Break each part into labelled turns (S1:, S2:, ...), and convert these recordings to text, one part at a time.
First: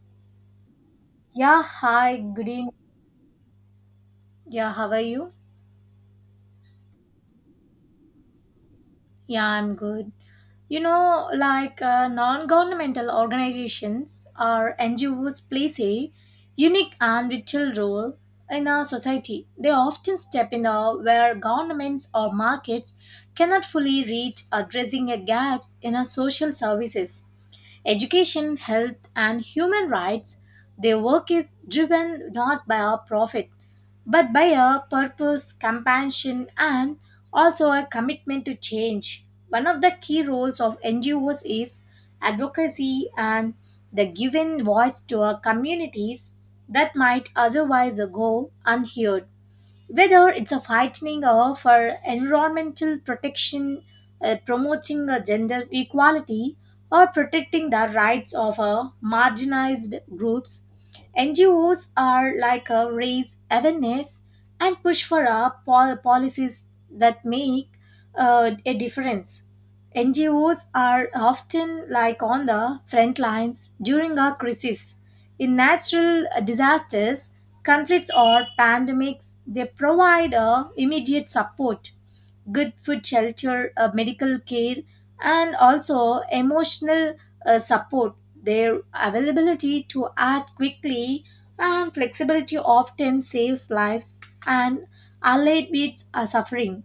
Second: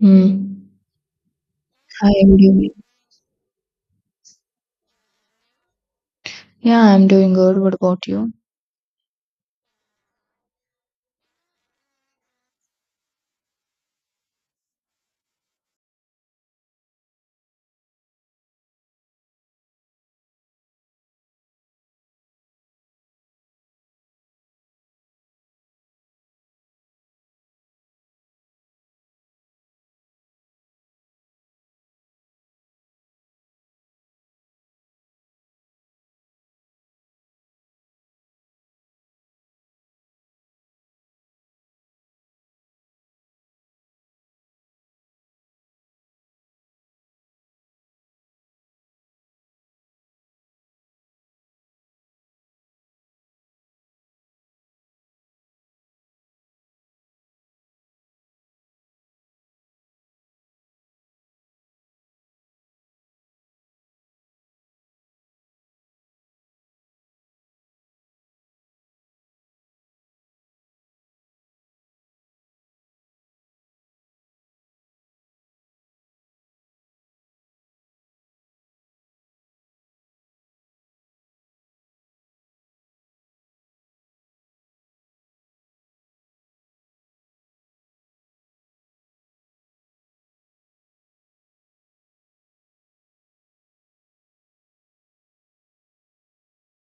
S1: Mm.
S2: Yeah, hi,
S1: Hi, good
S2: good evening.
S1: evening.
S2: Yeah, how are you?
S1: Yeah, I'm doing good. What about you?
S2: Yeah, I'm good. Non governmental organizations or NGOs plays a unique and vital role in our society. They often step in where governments or markets cannot fully reach, addressing a gaps in our social services, education, health, and human rights. Their work is driven not by a profit but by a purpose, compassion, and also a commitment to change. One of the key roles of NGOs is advocacy and the giving voice to our communities that might otherwise go unheard, whether it's a fighting or for environmental protection, promoting gender equality, or protecting the rights of marginalized groups. NGOs are like a raise awareness and push for policies that make a difference. NGOs are often like on the front lines during a crisis. In natural disasters, conflicts or pandemics, they provide immediate support, good food, shelter, medical care, and also emotional support. Their availability to act quickly and flexibility often saves lives and alleviates suffering.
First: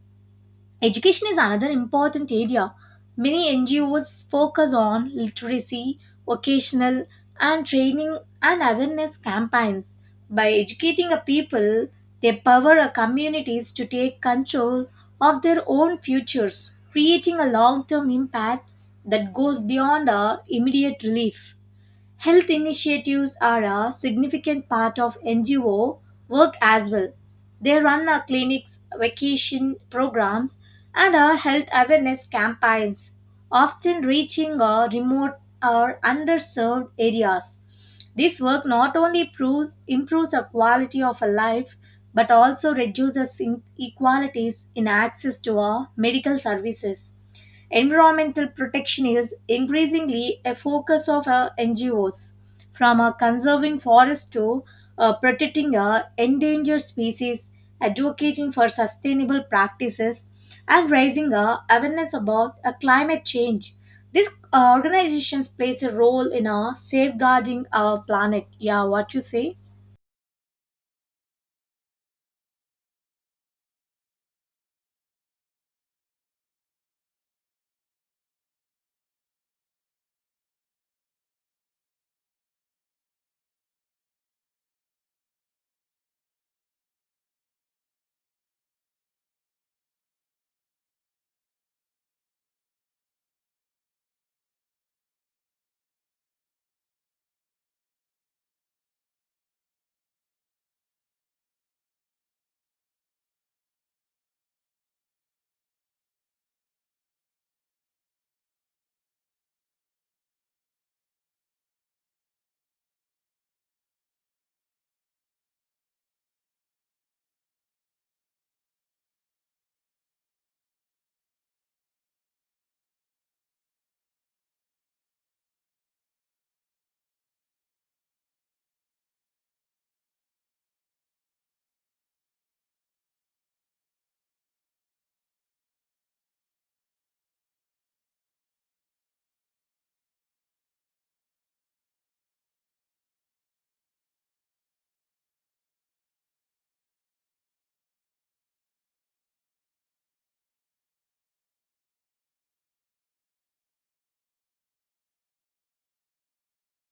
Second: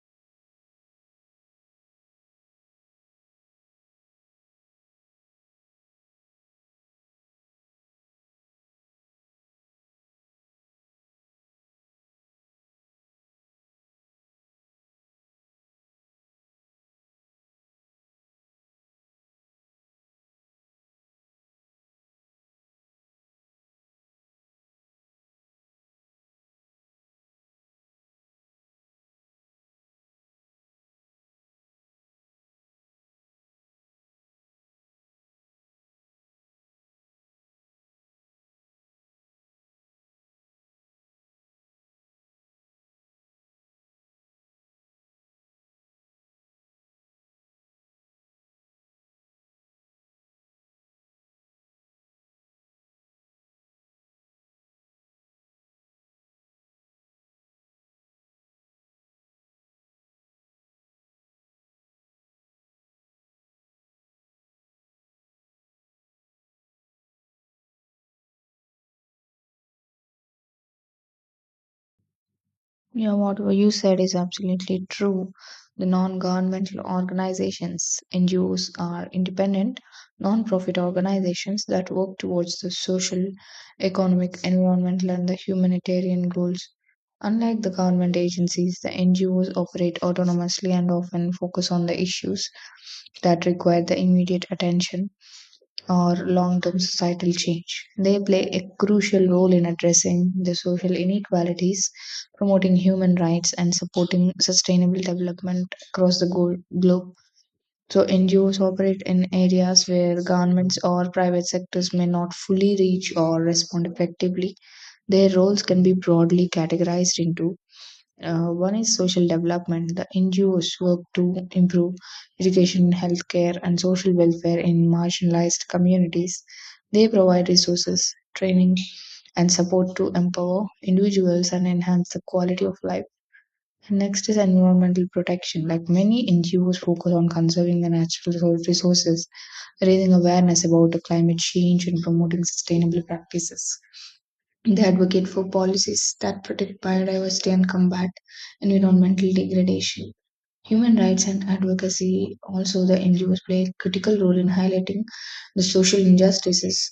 S2: Education is another important area. Many NGOs focus on literacy, vocational, and training and awareness campaigns. By educating a people, they power a communities to take control of their own futures, creating a long term impact that goes beyond our immediate relief. Health initiatives are a significant part of NGO work as well. They run clinics, vacation programs, and health awareness campaigns, often reaching remote or underserved areas. This work not only proves, improves the quality of a life but also reduces inequalities in access to our medical services. Environmental protection is increasingly a focus of our NGOs, from conserving forests to protecting endangered species, advocating for sustainable practices, and raising awareness about climate change. These organizations plays a role in safeguarding our planet. Yeah, what you say?
S1: Yeah, what you said is absolutely true. The non-governmental organizations, NGOs, are independent, non-profit organizations that work towards the social, economic, environmental, and the humanitarian goals. Unlike the government agencies, the NGOs operate autonomously and often focus on the issues that require the immediate attention or long-term societal change. They play a crucial role in addressing the social inequalities, promoting human rights, and supporting sustainable development across the globe. So, NGOs operate in areas where governments or private sectors may not fully reach or respond effectively. Their roles can be broadly categorized into one is social development. The NGOs work to improve education, healthcare, and social welfare in marginalized communities. They provide resources, training, and support to empower individuals and enhance the quality of life. And next is environmental protection. Like many NGOs focus on conserving the natural resources, raising awareness about the climate change, and promoting sustainable practices. They advocate for policies that protect biodiversity and combat environmental degradation. Human rights and advocacy also, the NGOs play a critical role in highlighting the social injustices,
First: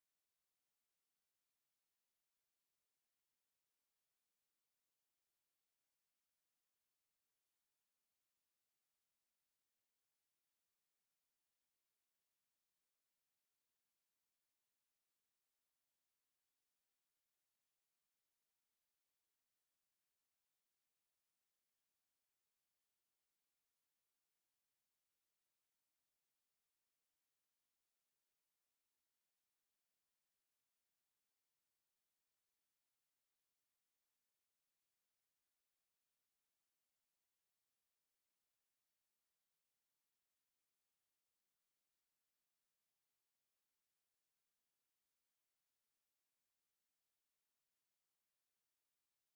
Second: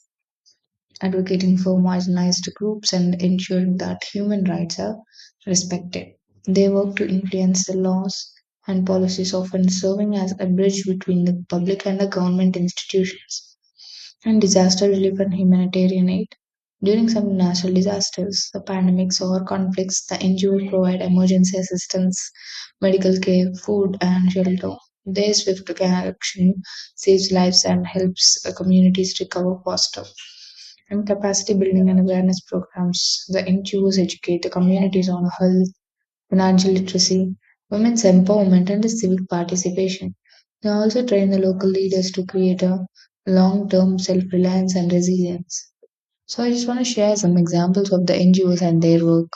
S1: advocating for marginalized groups, and ensuring that human rights are respected. They work to influence the laws and policies, often serving as a bridge between the public and the government institutions and disaster relief and humanitarian aid. During some natural disasters, the pandemics or conflicts, the NGOs provide emergency assistance, medical care, food, and shelter. Their swift action saves lives and helps communities recover faster and capacity building and awareness programs. The NGOs educate the communities on health, financial literacy, women's empowerment, and civic participation. They also train the local leaders to create a long term self reliance and resilience. So, I just want to share some examples of the NGOs and their work.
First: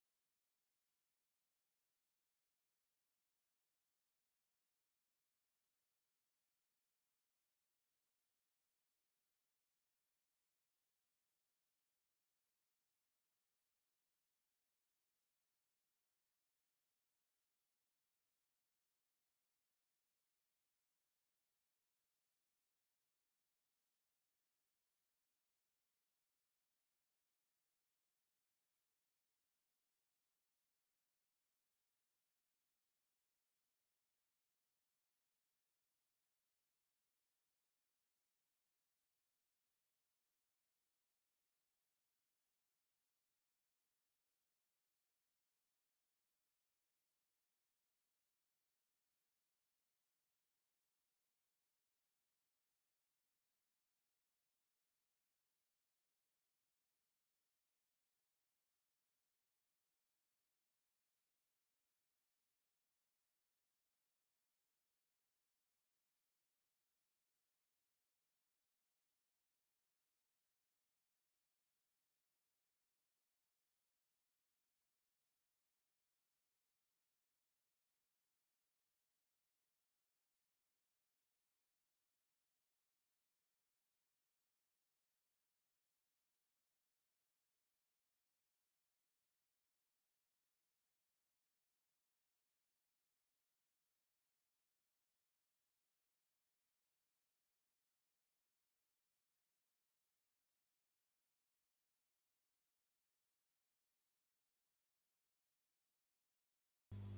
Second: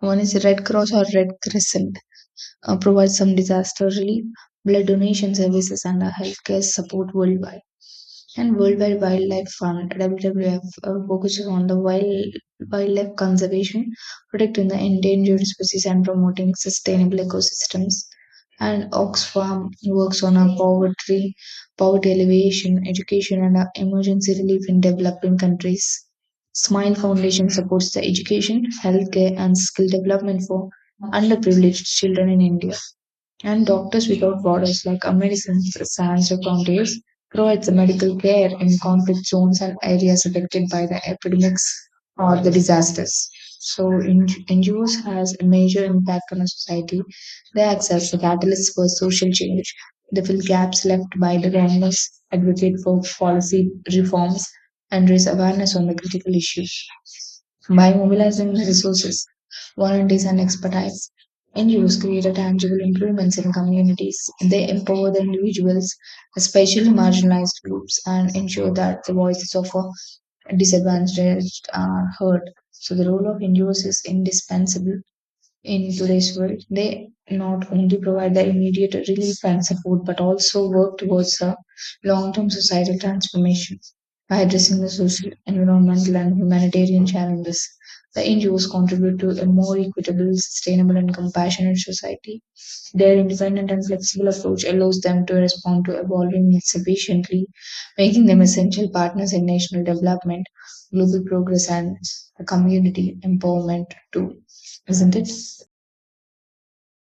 S1: One is Red Cross or Red Crescent provides some disaster relief, blood donation services, and healthcare support worldwide. And Worldwide Wildlife Fund (WWF) focuses on the wildlife conservation, protecting the endangered species, and promoting sustainable ecosystems. And Oxfam works on a poverty alleviation, education, and emergency relief in developing countries. Smile Foundation supports the education, healthcare, and skill development for underprivileged children in India. And Doctors Without Borders, like Americans Sans or Frontiers, provides the medical care in conflict zones and areas affected by the epidemics or the disasters. So in, NGOs has a major impact on a society. They act as the catalyst for social change. They fill gaps left by the governments, advocate for policy reforms, and raise awareness on the critical issues. By mobilizing the resources, volunteers, and expertise, NGOs create a tangible improvements in communities. They empower the individuals, especially marginalized groups, and ensure that the voices of disadvantaged are heard. So the role of NGOs is indispensable in today's world. They not only provide the immediate relief and support, but also work towards a long-term societal transformation by addressing the social, environmental, and humanitarian challenges. The NGOs contribute to a more equitable, sustainable, and compassionate society. Their independent and flexible approach allows them to respond to evolving needs efficiently, making them essential partners in national development, global progress, and community empowerment, too. Isn't it?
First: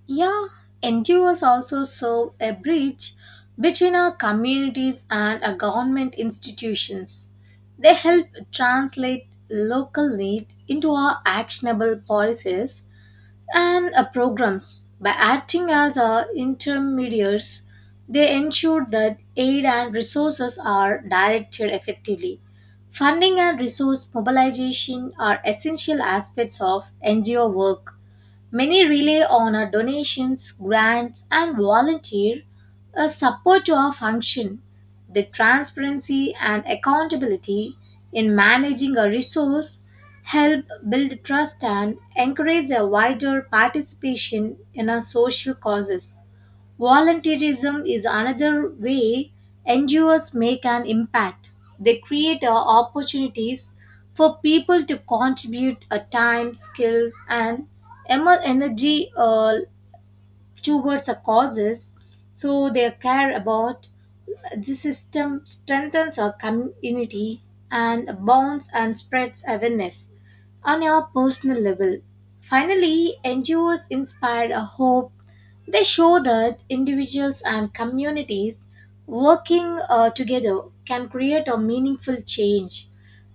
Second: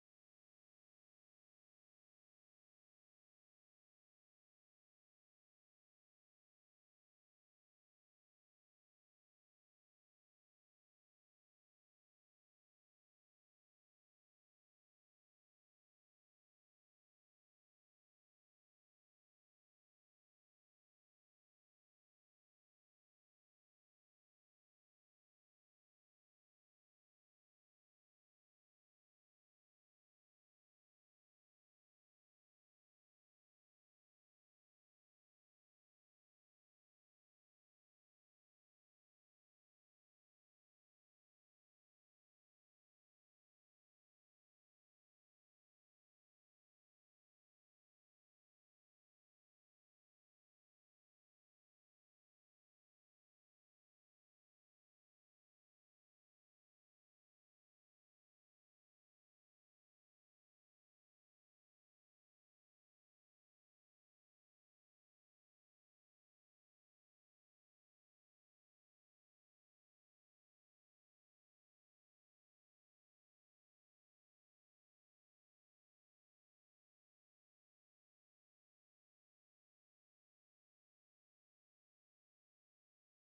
S2: Yeah, NGOs also serve a bridge between our communities and our government institutions. They help translate local need into our actionable policies and programs. By acting as our intermediaries, they ensure that aid and resources are directed effectively. Funding and resource mobilization are essential aspects of NGO work. Many rely on our donations, grants, and volunteer support to our function. The transparency and accountability in managing a resource help build trust and encourage a wider participation in our social causes. Volunteerism is another way NGOs make an impact. They create opportunities for people to contribute a time, skills, and energy towards a causes so they care about. The system strengthens our community and bonds and spreads awareness on your personal level. Finally, NGOs inspire a hope. They show that individuals and communities working together can create a meaningful change.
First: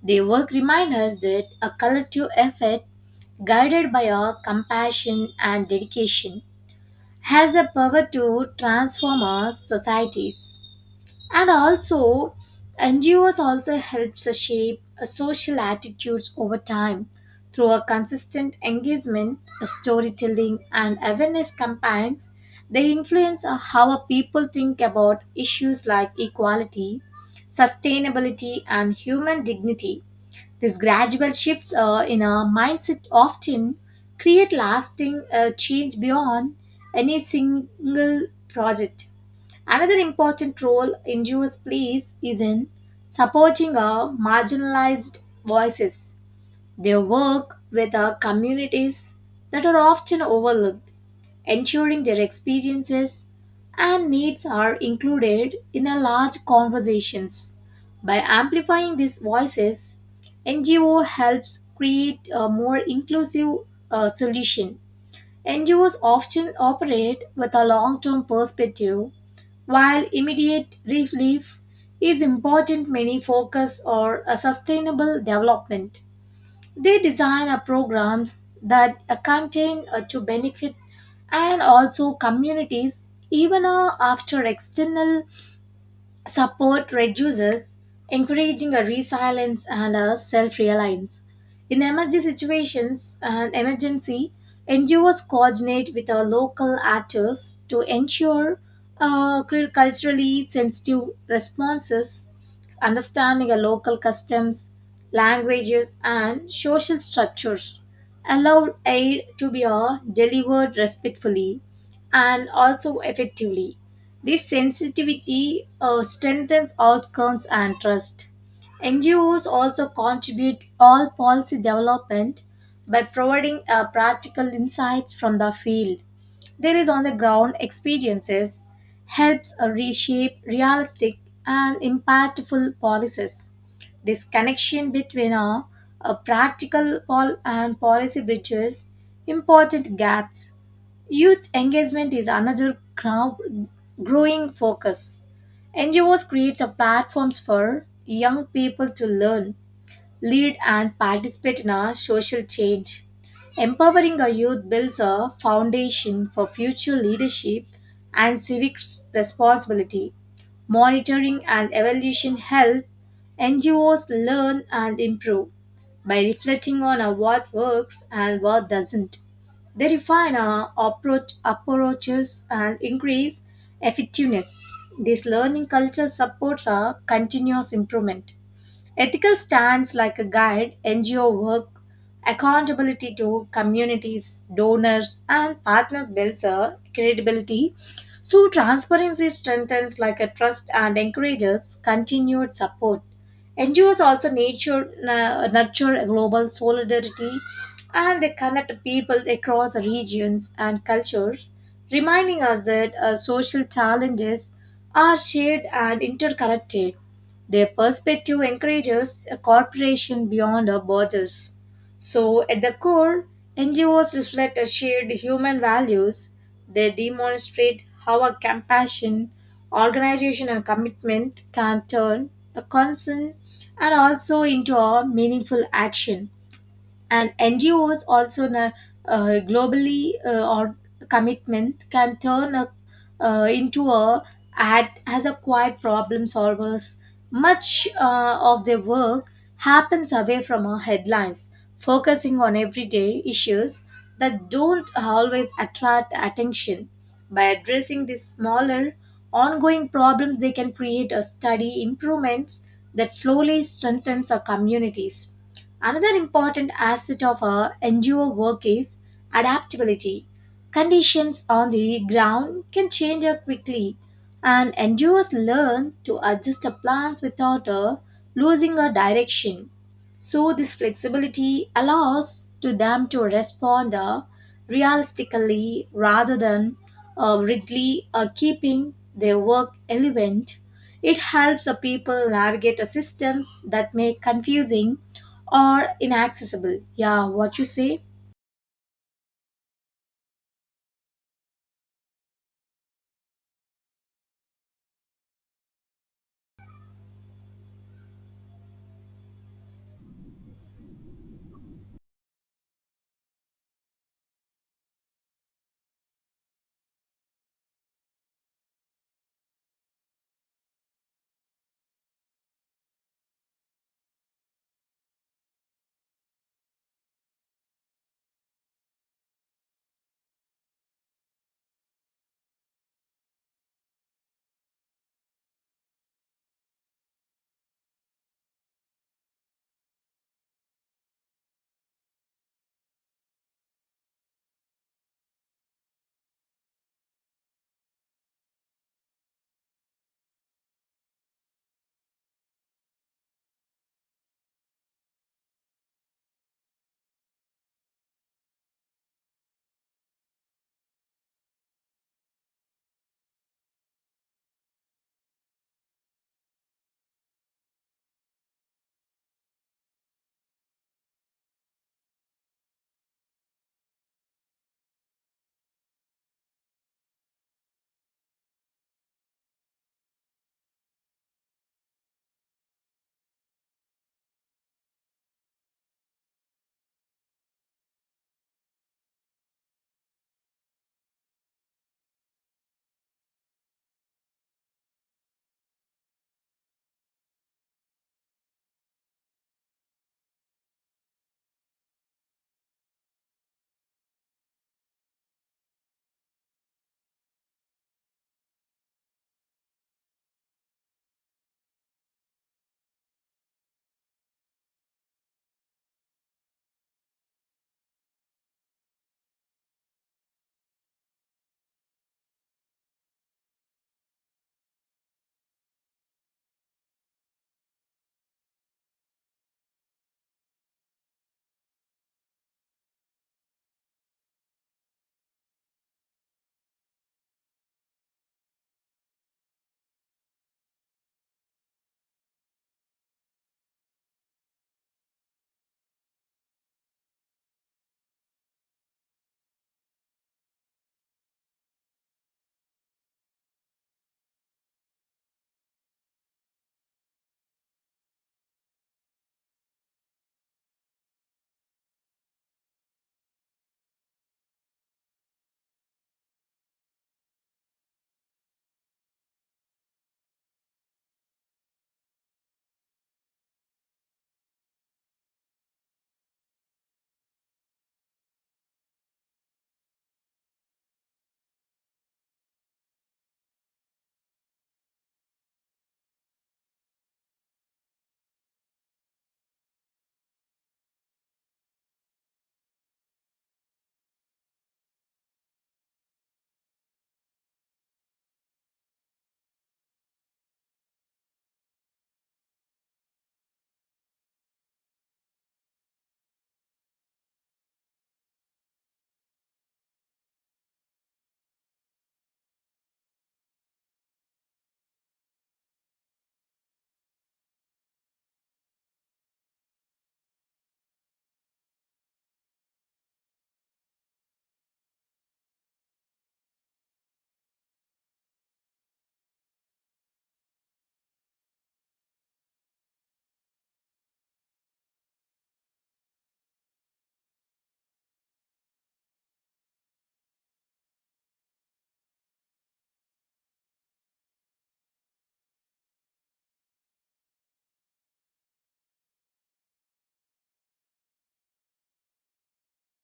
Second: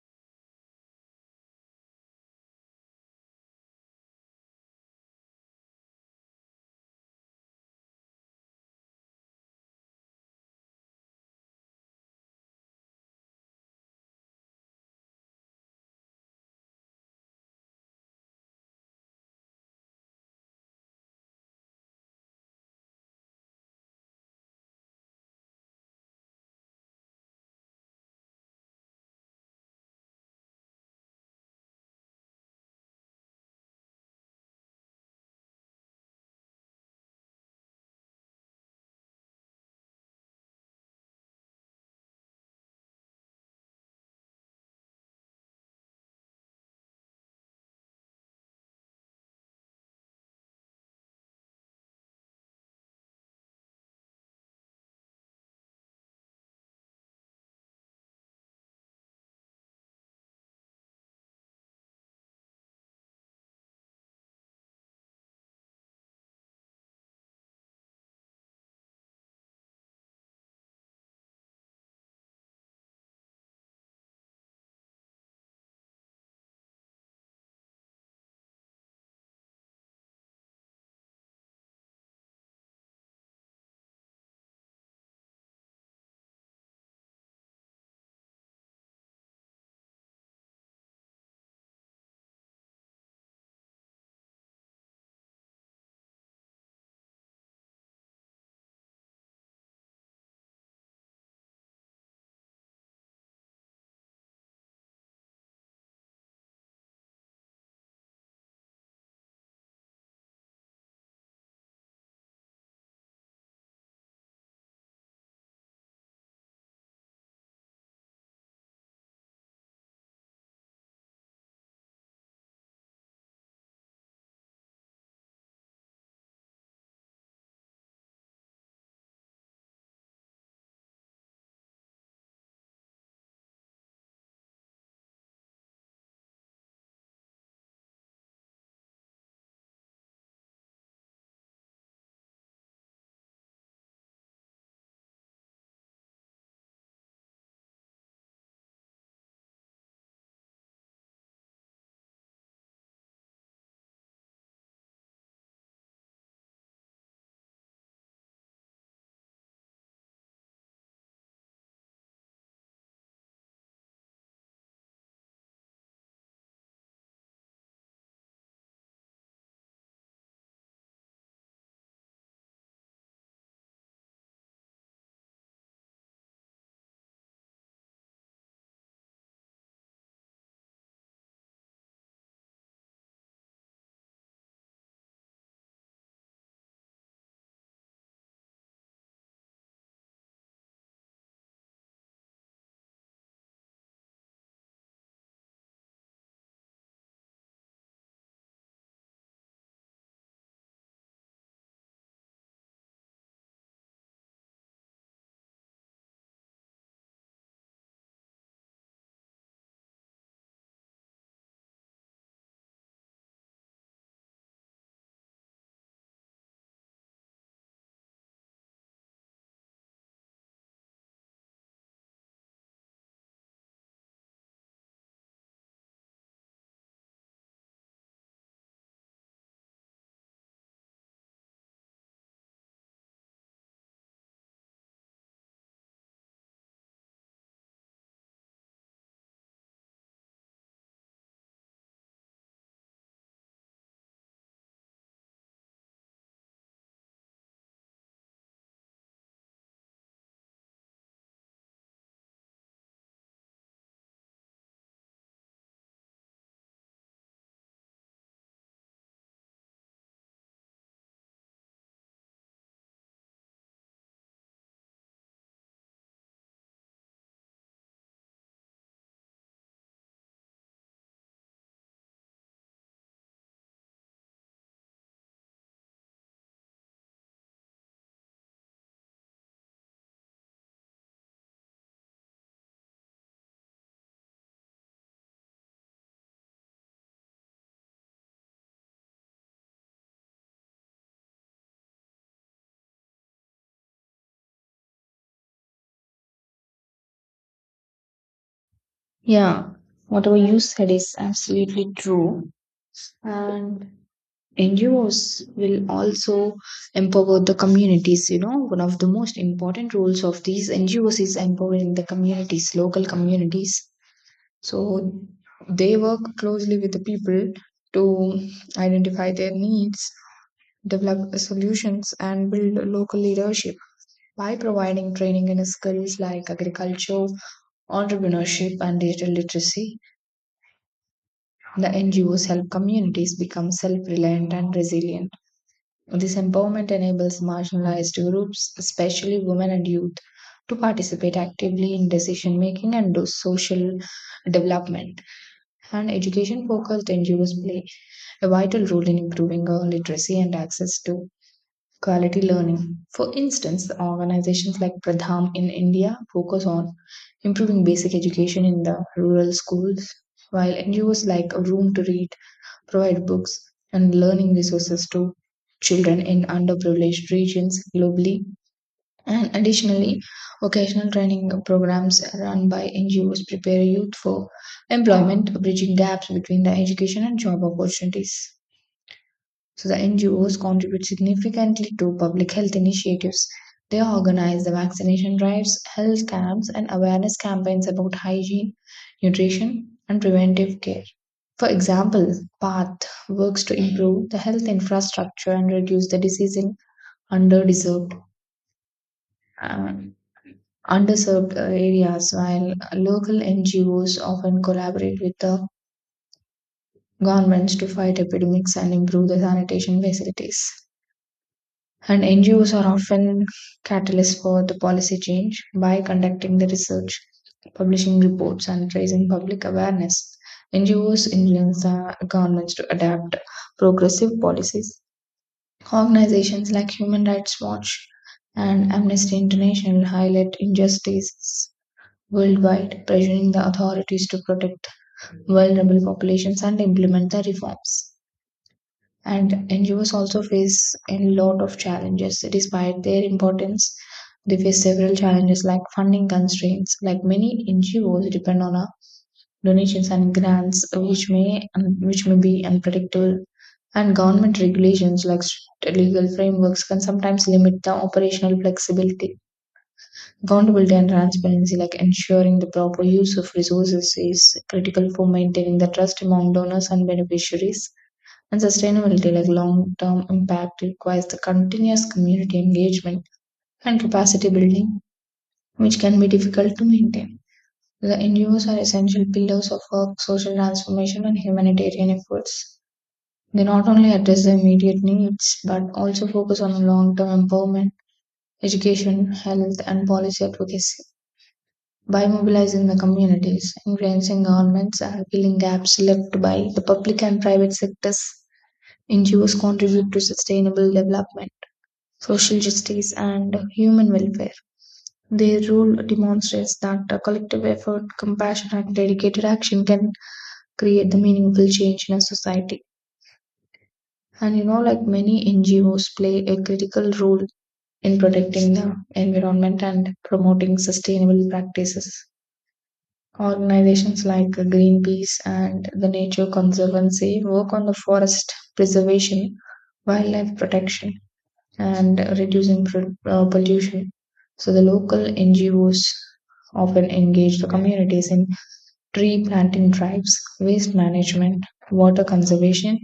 S2: Their work reminds us that a collective effort guided by our compassion and dedication has the power to transform our societies. And also, NGOs also helps us shape a social attitudes over time through a consistent engagement, a storytelling, and awareness campaigns. They influence how our people think about issues like equality, sustainability, and human dignity. These gradual shifts in our mindset often create lasting change beyond any single project. Another important role NGOs plays is in supporting our marginalized voices. They work with our communities that are often overlooked, ensuring their experiences and needs are included in a large conversations. By amplifying these voices, NGO helps create a more inclusive solution. NGOs often operate with a long-term perspective. While immediate relief is important, many focus on a sustainable development. They design a programs that contain to benefit and also communities even after external support reduces, encouraging a resilience and a self-reliance. In emergency situations and emergency, NGOs coordinate with our local actors to ensure culturally sensitive responses, understanding our local customs, languages, and social structures. Allow aid to be delivered respectfully and also effectively. This sensitivity strengthens outcomes and trust. NGOs also contribute all policy development by providing practical insights from the field. There is on the ground experiences helps reshape realistic and impactful policies. This connection between practical and policy bridges important gaps. Youth engagement is another growing focus. NGOs creates a platforms for young people to learn, lead and participate in a social change. Empowering a youth builds a foundation for future leadership and civic responsibility. Monitoring and evaluation help NGOs learn and improve by reflecting on what works and what doesn't. They refine our approaches and increase effectiveness. This learning culture supports our continuous improvement. Ethical stands like a guide, NGO work, accountability to communities, donors, and partners builds a credibility. So, transparency strengthens like a trust and encourages continued support. NGOs also nurture a global solidarity and they connect people across regions and cultures, reminding us that social challenges are shared and interconnected. Their perspective encourages a cooperation beyond our borders. So, at the core, NGOs reflect a shared human values. They demonstrate how a compassion, organization, and commitment can turn a concern and also into a meaningful action. And NGOs also globally or commitment can turn a, into a ad as a quiet problem solvers. Much of their work happens away from our headlines, focusing on everyday issues that don't always attract attention. By addressing these smaller, ongoing problems, they can create a steady improvements that slowly strengthens our communities. Another important aspect of our NGO work is adaptability. Conditions on the ground can change quickly, and NGOs learn to adjust their plans without losing a direction. So this flexibility allows to them to respond realistically rather than rigidly, keeping their work relevant. It helps the people navigate a systems that may confusing or inaccessible. Yeah, what you say?
S1: Yeah, whatever you said is absolutely true. And NGOs will also empower the communities. You know, one of the most important roles of these NGOs is empowering the communities, local communities. So they work closely with the people to identify their needs, develop solutions, and build local leadership by providing training in skills like agriculture, entrepreneurship, and digital literacy. The NGOs help communities become self reliant and resilient. This empowerment enables marginalized groups, especially women and youth, to participate actively in decision making and do social development. And education focused NGOs play a vital role in improving girl literacy and access to quality learning. For instance, organizations like Pradham in India focus on improving basic education in the rural schools, while NGOs like Room to Read provide books and learning resources to children in underprivileged regions globally. And additionally, vocational training programs run by NGOs prepare youth for employment, bridging gaps between the education and job opportunities. So, the NGOs contribute significantly to public health initiatives. They organize the vaccination drives, health camps, and awareness campaigns about hygiene, nutrition, and preventive care. For example, PATH works to improve the health infrastructure and reduce the disease in underdeserved, uh, underserved areas, while local NGOs often collaborate with the governments to fight epidemics and improve the sanitation facilities. And NGOs are often catalysts for the policy change by conducting the research, publishing reports, and raising public awareness. NGOs influence the governments to adapt progressive policies. Organizations like Human Rights Watch and Amnesty International highlight injustices worldwide, pressuring the authorities to protect vulnerable populations and implement the reforms and NGOs also face a lot of challenges. Despite their importance, they face several challenges like funding constraints. Like many NGOs depend on a donations and grants, which may be unpredictable, and government regulations like strict legal frameworks can sometimes limit the operational flexibility. Accountability and transparency, like ensuring the proper use of resources, is critical for maintaining the trust among donors and beneficiaries and sustainability, like long term impact, requires the continuous community engagement and capacity building, which can be difficult to maintain. The NGOs are essential pillars of work, social transformation, and humanitarian efforts. They not only address the immediate needs but also focus on long term empowerment, education, health, and policy advocacy. By mobilizing the communities, influencing governments, and filling gaps left by the public and private sectors, NGOs contribute to sustainable development, social justice, and human welfare. Their role demonstrates that a collective effort, compassion, and dedicated action can create the meaningful change in a society. And you know, like many NGOs play a critical role in protecting the environment and promoting sustainable practices. Organizations like Greenpeace and the Nature Conservancy work on the forest preservation, wildlife protection, and reducing pollution. So the local NGOs often engage the communities in tree planting drives, waste management, water conservation,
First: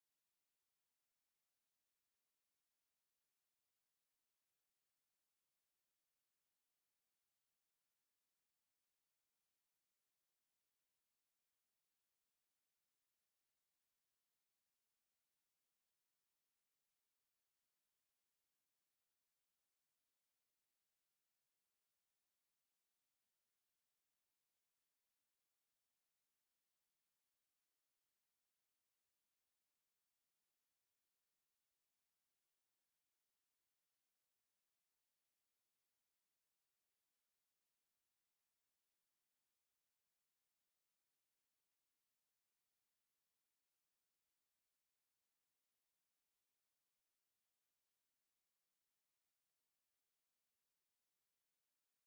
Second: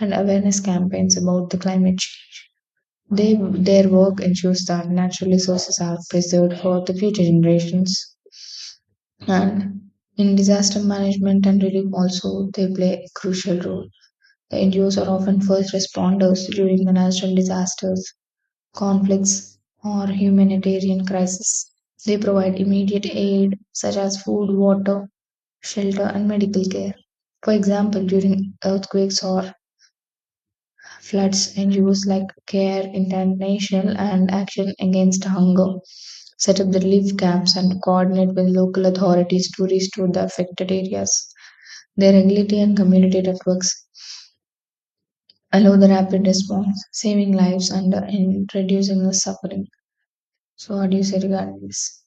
S1: and awareness campaigns about the climate change. Their work ensures that natural resources are preserved for the future generations. And in disaster management and relief also, they play a crucial role. The NGOs are often first responders during the natural disasters conflicts, or humanitarian crises. They provide immediate aid such as food, water, shelter, and medical care. For example, during earthquakes or floods, NGOs like Care International and Action Against Hunger set up the relief camps and coordinate with local authorities to restore the affected areas. Their agility and community networks allow the rapid response, saving lives and reducing the suffering. So, what do you say regarding this?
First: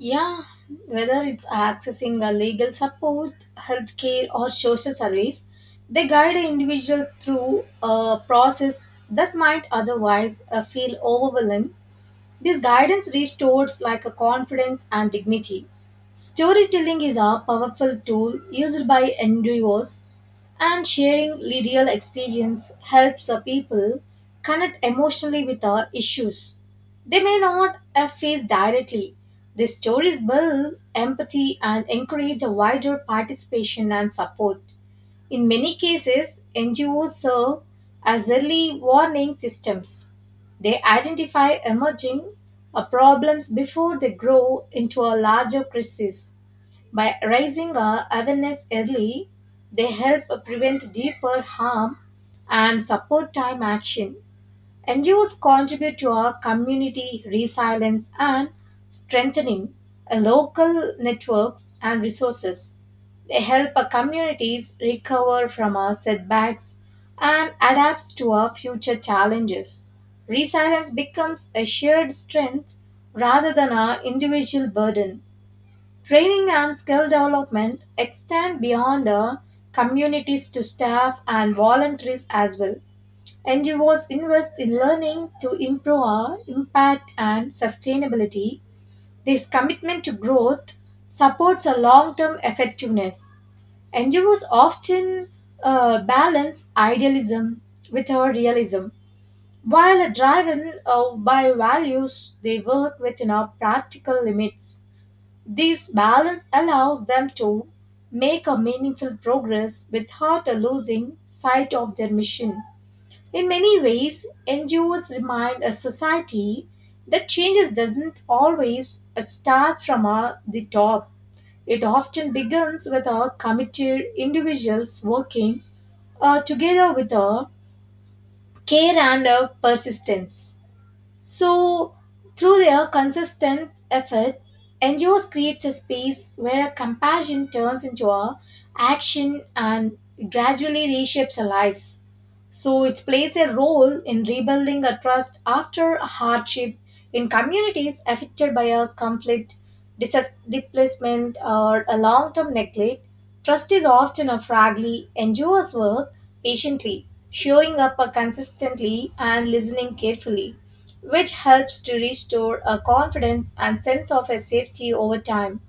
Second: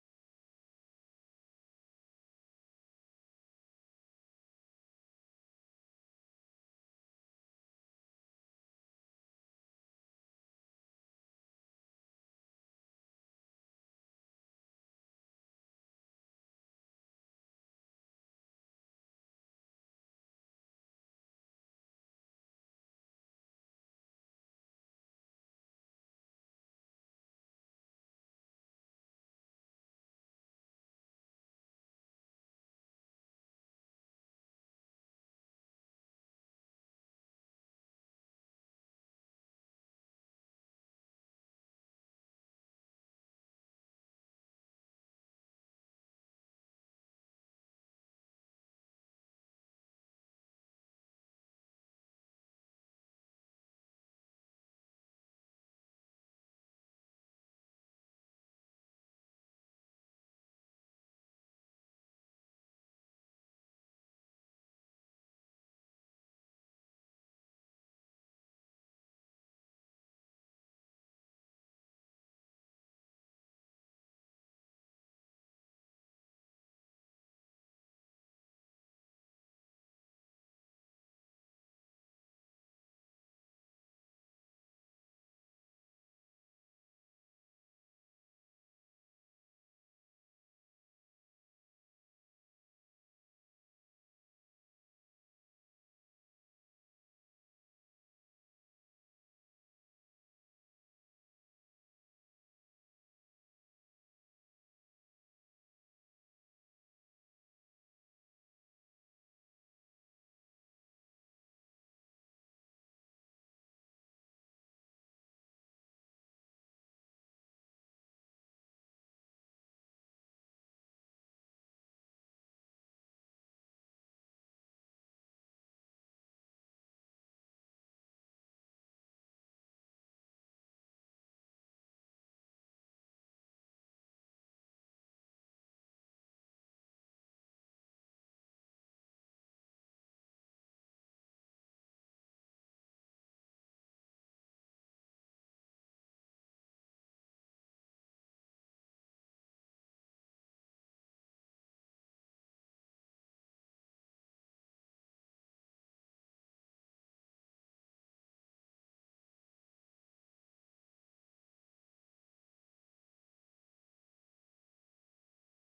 S2: Yeah, whether it's accessing a legal support, healthcare, or social service, they guide individuals through a process that might otherwise feel overwhelming. This guidance restores like a confidence and dignity. Storytelling is a powerful tool used by NGOs, and sharing real experience helps a people connect emotionally with the issues. They may not face directly. These stories build empathy and encourage a wider participation and support. In many cases, NGOs serve as early warning systems. They identify emerging problems before they grow into a larger crisis. By raising awareness early, they help prevent deeper harm and support time action. NGOs contribute to our community resilience and strengthening a local networks and resources. They help our communities recover from our setbacks and adapt to our future challenges. Resilience becomes a shared strength rather than our individual burden. Training and skill development extend beyond our communities to staff and volunteers as well. And you invest in learning to improve our impact and sustainability. This commitment to growth supports a long-term effectiveness. NGOs often balance idealism with our realism. While are driven by values, they work within our practical limits. This balance allows them to make a meaningful progress without losing sight of their mission. In many ways, NGOs remind a society that changes doesn't always start from the top. It often begins with a committed individuals working together with a care and a persistence. So, through their consistent effort, NGOs creates a space where compassion turns into a action and gradually reshapes our lives. So it plays a role in rebuilding a trust after a hardship in communities affected by a conflict, disaster, displacement, or a long-term neglect. Trust is often a fragile, endures work patiently, showing up consistently and listening carefully, which helps to restore a confidence and sense of a safety over time.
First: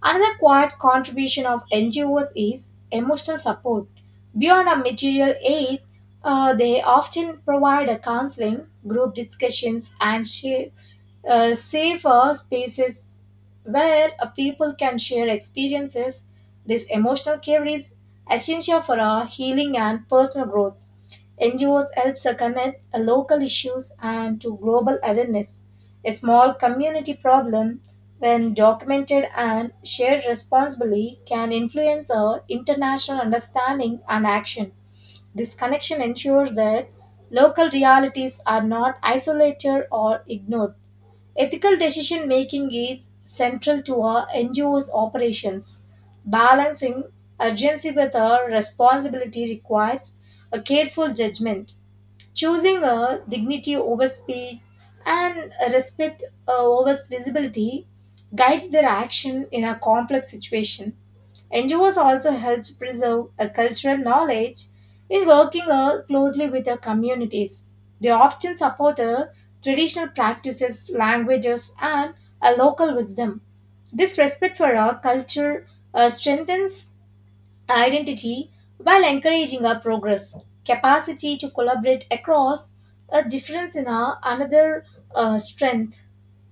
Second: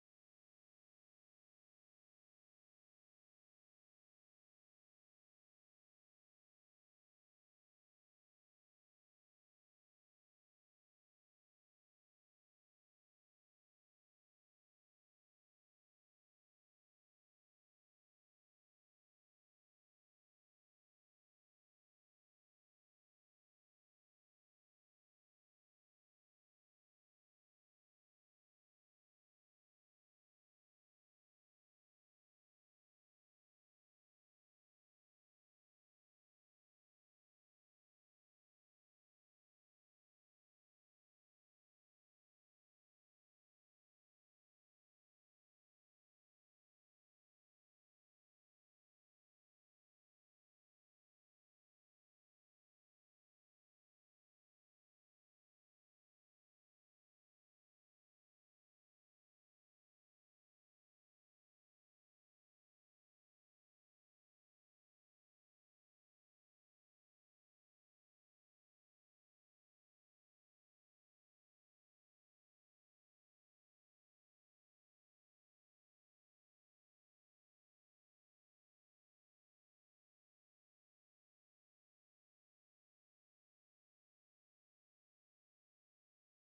S2: Another quiet contribution of NGOs is emotional support. Beyond a material aid, they often provide a counseling, group discussions, and safer spaces where people can share experiences. This emotional care is essential for our healing and personal growth. NGOs helps to connect local issues and to global awareness. A small community problem, when documented and shared responsibly, can influence our international understanding and action. This connection ensures that local realities are not isolated or ignored. Ethical decision making is central to our NGO's operations. Balancing urgency with our responsibility requires a careful judgment, choosing a dignity over speed and a respect over visibility guides their action in a complex situation. NGOs also helps preserve a cultural knowledge in working closely with the communities. They often support traditional practices, languages, and a local wisdom. This respect for our culture strengthens identity while encouraging our progress. Capacity to collaborate across a difference in our another strength.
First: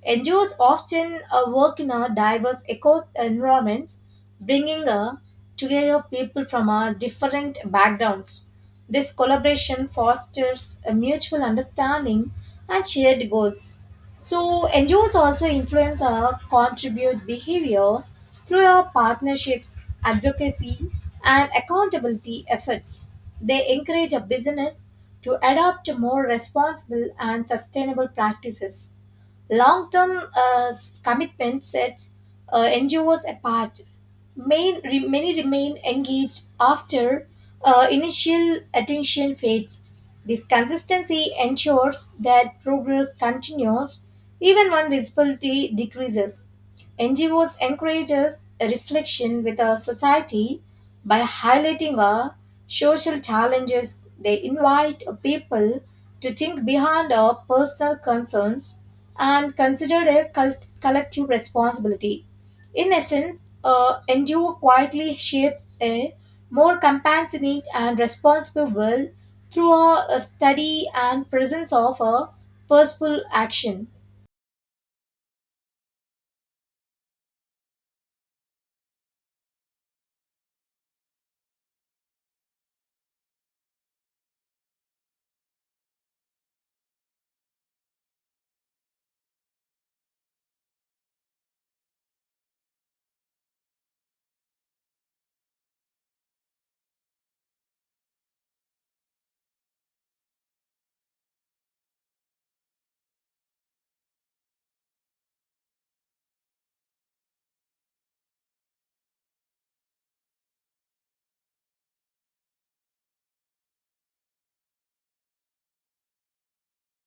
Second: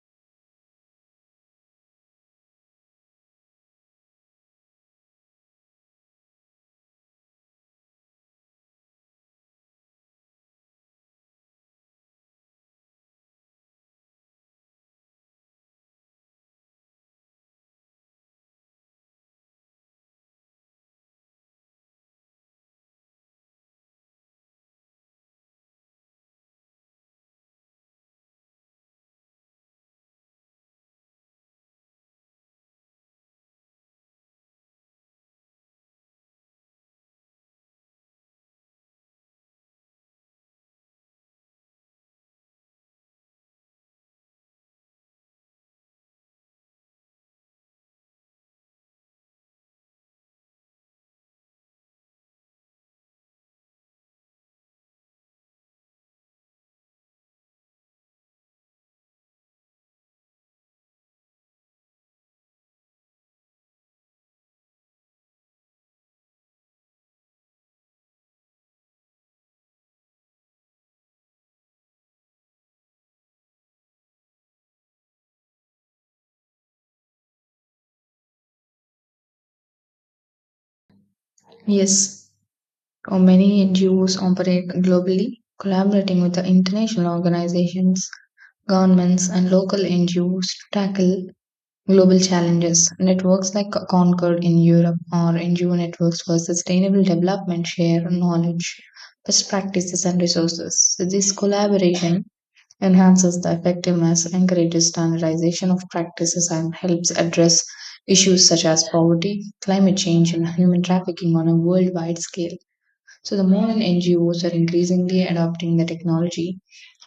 S2: NGOs often work in a diverse eco environments, bringing together people from different backgrounds. This collaboration fosters a mutual understanding and shared goals. So, NGOs also influence or contribute behavior through our partnerships, advocacy, and accountability efforts. They encourage a business to adopt more responsible and sustainable practices. Long-term commitment sets NGOs apart. Many remain engaged after initial attention fades. This consistency ensures that progress continues even when visibility decreases. NGOs encourages a reflection with our society by highlighting our social challenges. They invite people to think beyond our personal concerns and consider their collective responsibility. In essence, NGO quietly shape a more compassionate and responsible world through a study and presence of a purposeful action.
S1: Yes, many NGOs operate globally, collaborating with the international organizations, governments, and local NGOs to tackle global challenges. Networks like Concord in Europe or NGO networks for sustainable development share knowledge, best practices, and resources. So this collaboration enhances the effectiveness, encourages standardization of practices, and helps address issues such as poverty, climate change, and human trafficking on a worldwide scale. So the modern NGOs are increasingly adopting the technology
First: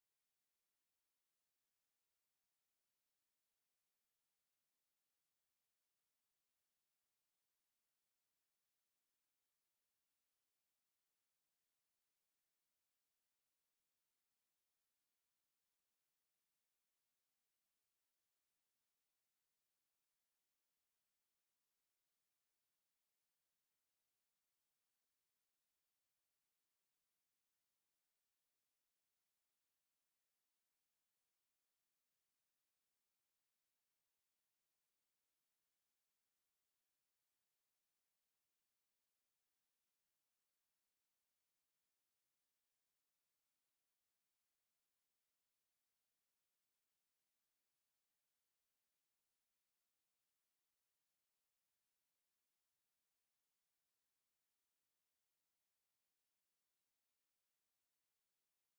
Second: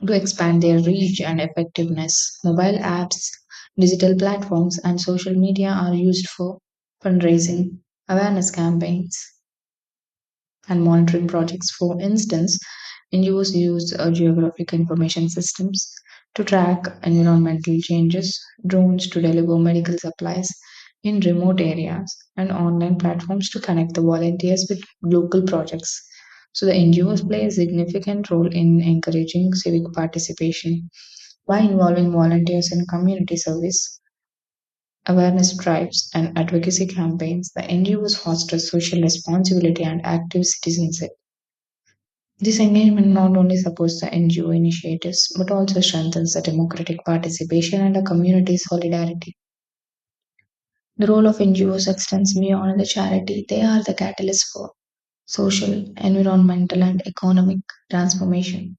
S1: to expand their reach and effectiveness. Mobile apps, digital platforms, and social media are used for fundraising, awareness campaigns, and monitoring projects. For instance, NGOs use geographic information systems to track environmental changes, drones to deliver medical supplies in remote areas, and online platforms to connect the volunteers with local projects. So, the NGOs play a significant role in encouraging civic participation by involving volunteers in community service, awareness drives, and advocacy campaigns. The NGOs foster social responsibility and active citizenship. This engagement not only supports the NGO initiatives but also strengthens the democratic participation and the community solidarity. The role of NGOs extends beyond the charity, they are the catalyst for social, environmental, and economic transformation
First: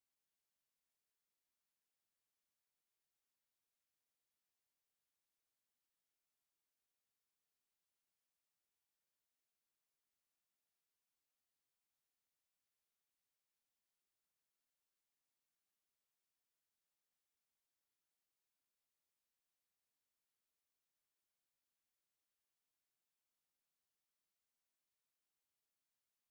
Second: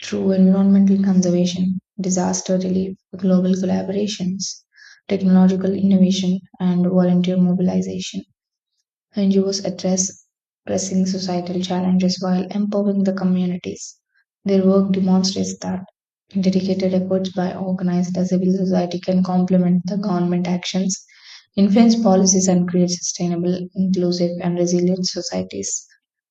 S1: through environmental conservation, disaster relief, global collaborations, technological innovation, and volunteer mobilization. NGOs address pressing societal challenges while empowering the communities. Their work demonstrates that dedicated efforts by organized civil society can complement the government actions, influence policies, and create sustainable, inclusive, and resilient societies.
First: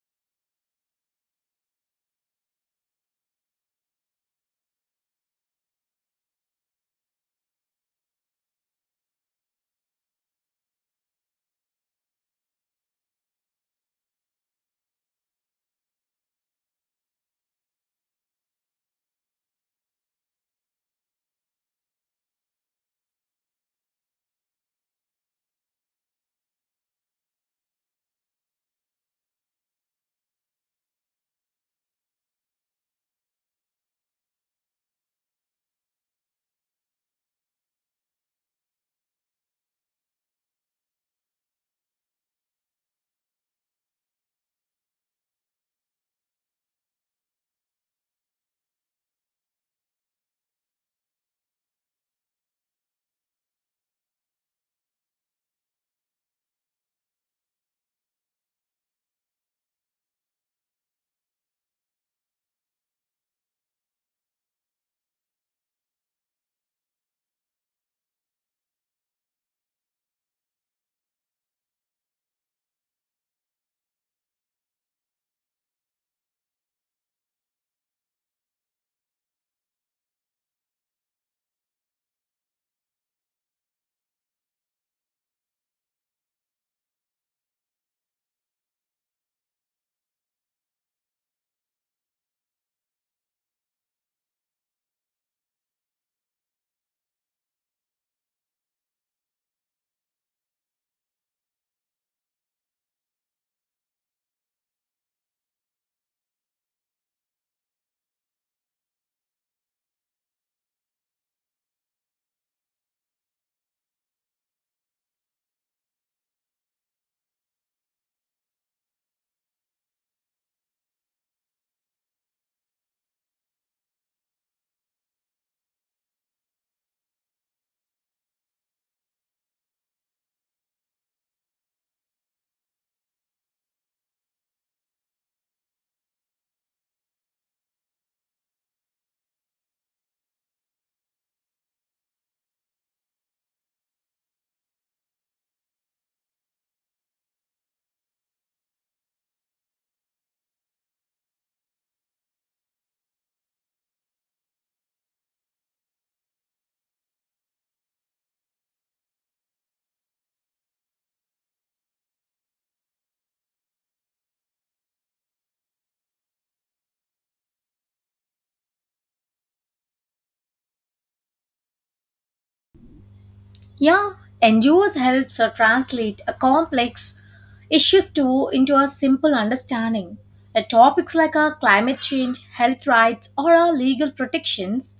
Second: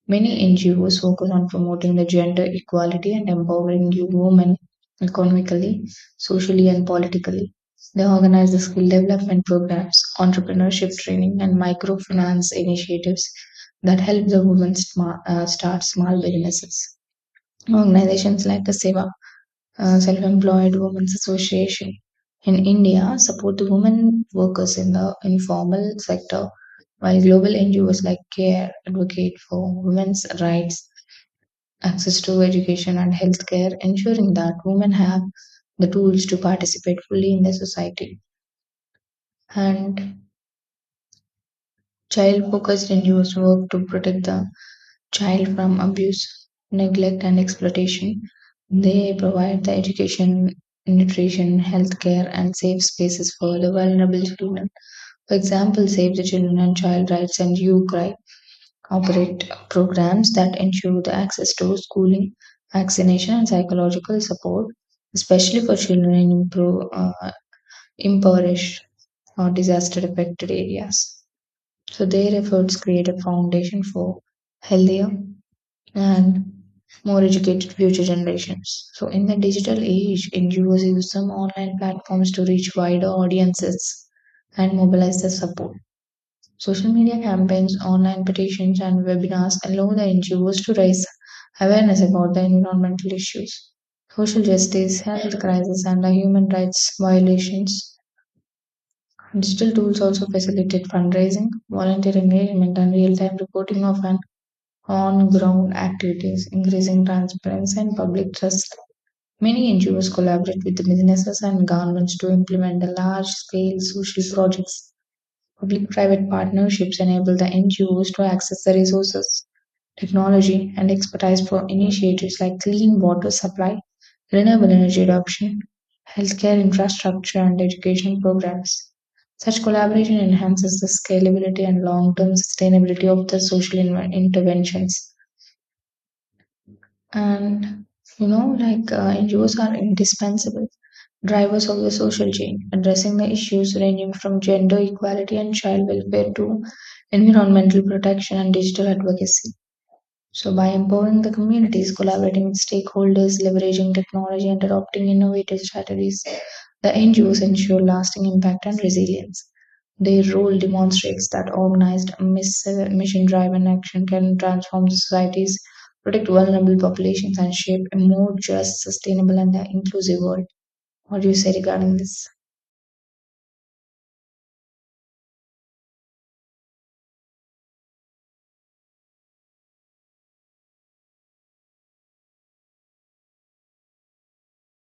S1: Many NGOs focus on promoting the gender equality and empowering women economically, socially, and politically. They organize the skill development programs, entrepreneurship training, and microfinance initiatives that help the women start small businesses. Organizations like the Seva Self-Employed Women's Association in India support the women workers in the informal sector, while global NGOs like CARE advocate for women's rights, access to education and healthcare, ensuring that women have the tools to participate fully in the society. And child-focused NGOs work to protect the child from abuse, neglect, and exploitation. They provide the education, nutrition, healthcare, and safe spaces for the vulnerable children. For example, Save the Children and Child Rights and You Cry operate programs that ensure the access to schooling, vaccination, and psychological support, especially for children in impoverished or disaster affected areas. So, their efforts create a foundation for healthier and more educated future generations. So, in the digital age, NGOs use some online platforms to reach wider audiences and mobilize their support. Social media campaigns, online petitions, and webinars allow the NGOs to raise awareness about the environmental issues, social justice, health crisis, and the human rights violations. Digital tools also facilitate fundraising, volunteer engagement, and real time reporting of an on ground activities, increasing transparency and public trust. Many NGOs collaborate with businesses and governments to implement the large scale social projects. Public private partnerships enable the NGOs to access the resources, technology, and expertise for initiatives like clean water supply, renewable energy adoption, healthcare infrastructure, and education programs. Such collaboration enhances the scalability and long term sustainability of the social interventions. And you know, like NGOs are indispensable drivers of the social change, addressing the issues ranging from gender equality and child welfare to environmental protection and digital advocacy. So, by empowering the communities, collaborating with stakeholders, leveraging technology, and adopting innovative strategies, the NGOs ensure lasting impact and resilience. Their role demonstrates that organized mission driven action can transform societies, protect vulnerable populations, and shape a more just, sustainable, and inclusive world. What do you say regarding this?
S2: Yeah, NGOs helps or translate a complex issues to into a simple understanding. Topics like climate change, health rights, or legal protections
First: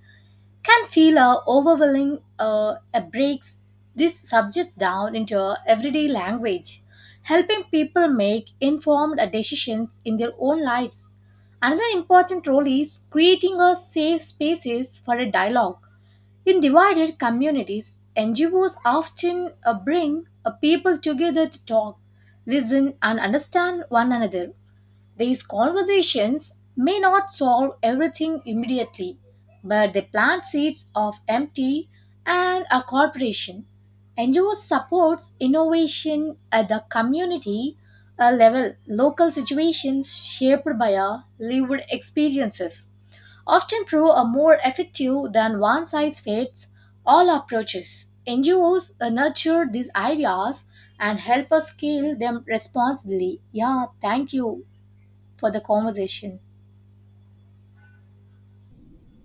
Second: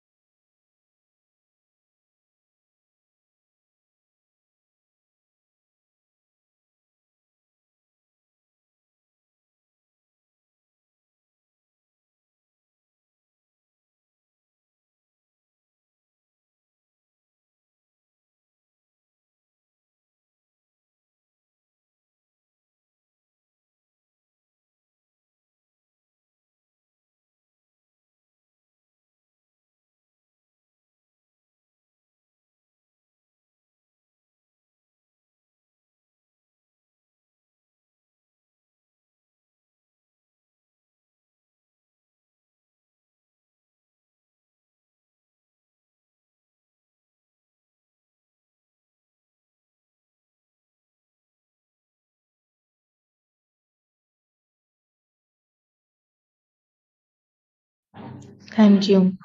S2: can feel overwhelming. Breaks these subjects down into everyday language, helping people make informed decisions in their own lives. Another important role is creating a safe spaces for a dialogue in divided communities. NGOs often bring people together to talk, listen, and understand one another. These conversations may not solve everything immediately, but they plant seeds of empathy and a cooperation. NGOs supports innovation at the community level. Local situations shaped by our lived experiences often prove a more effective than one size fits all approaches. NGOs nurture these ideas and help us scale them responsibly. Yeah, thank you for the conversation.
S1: Thank you.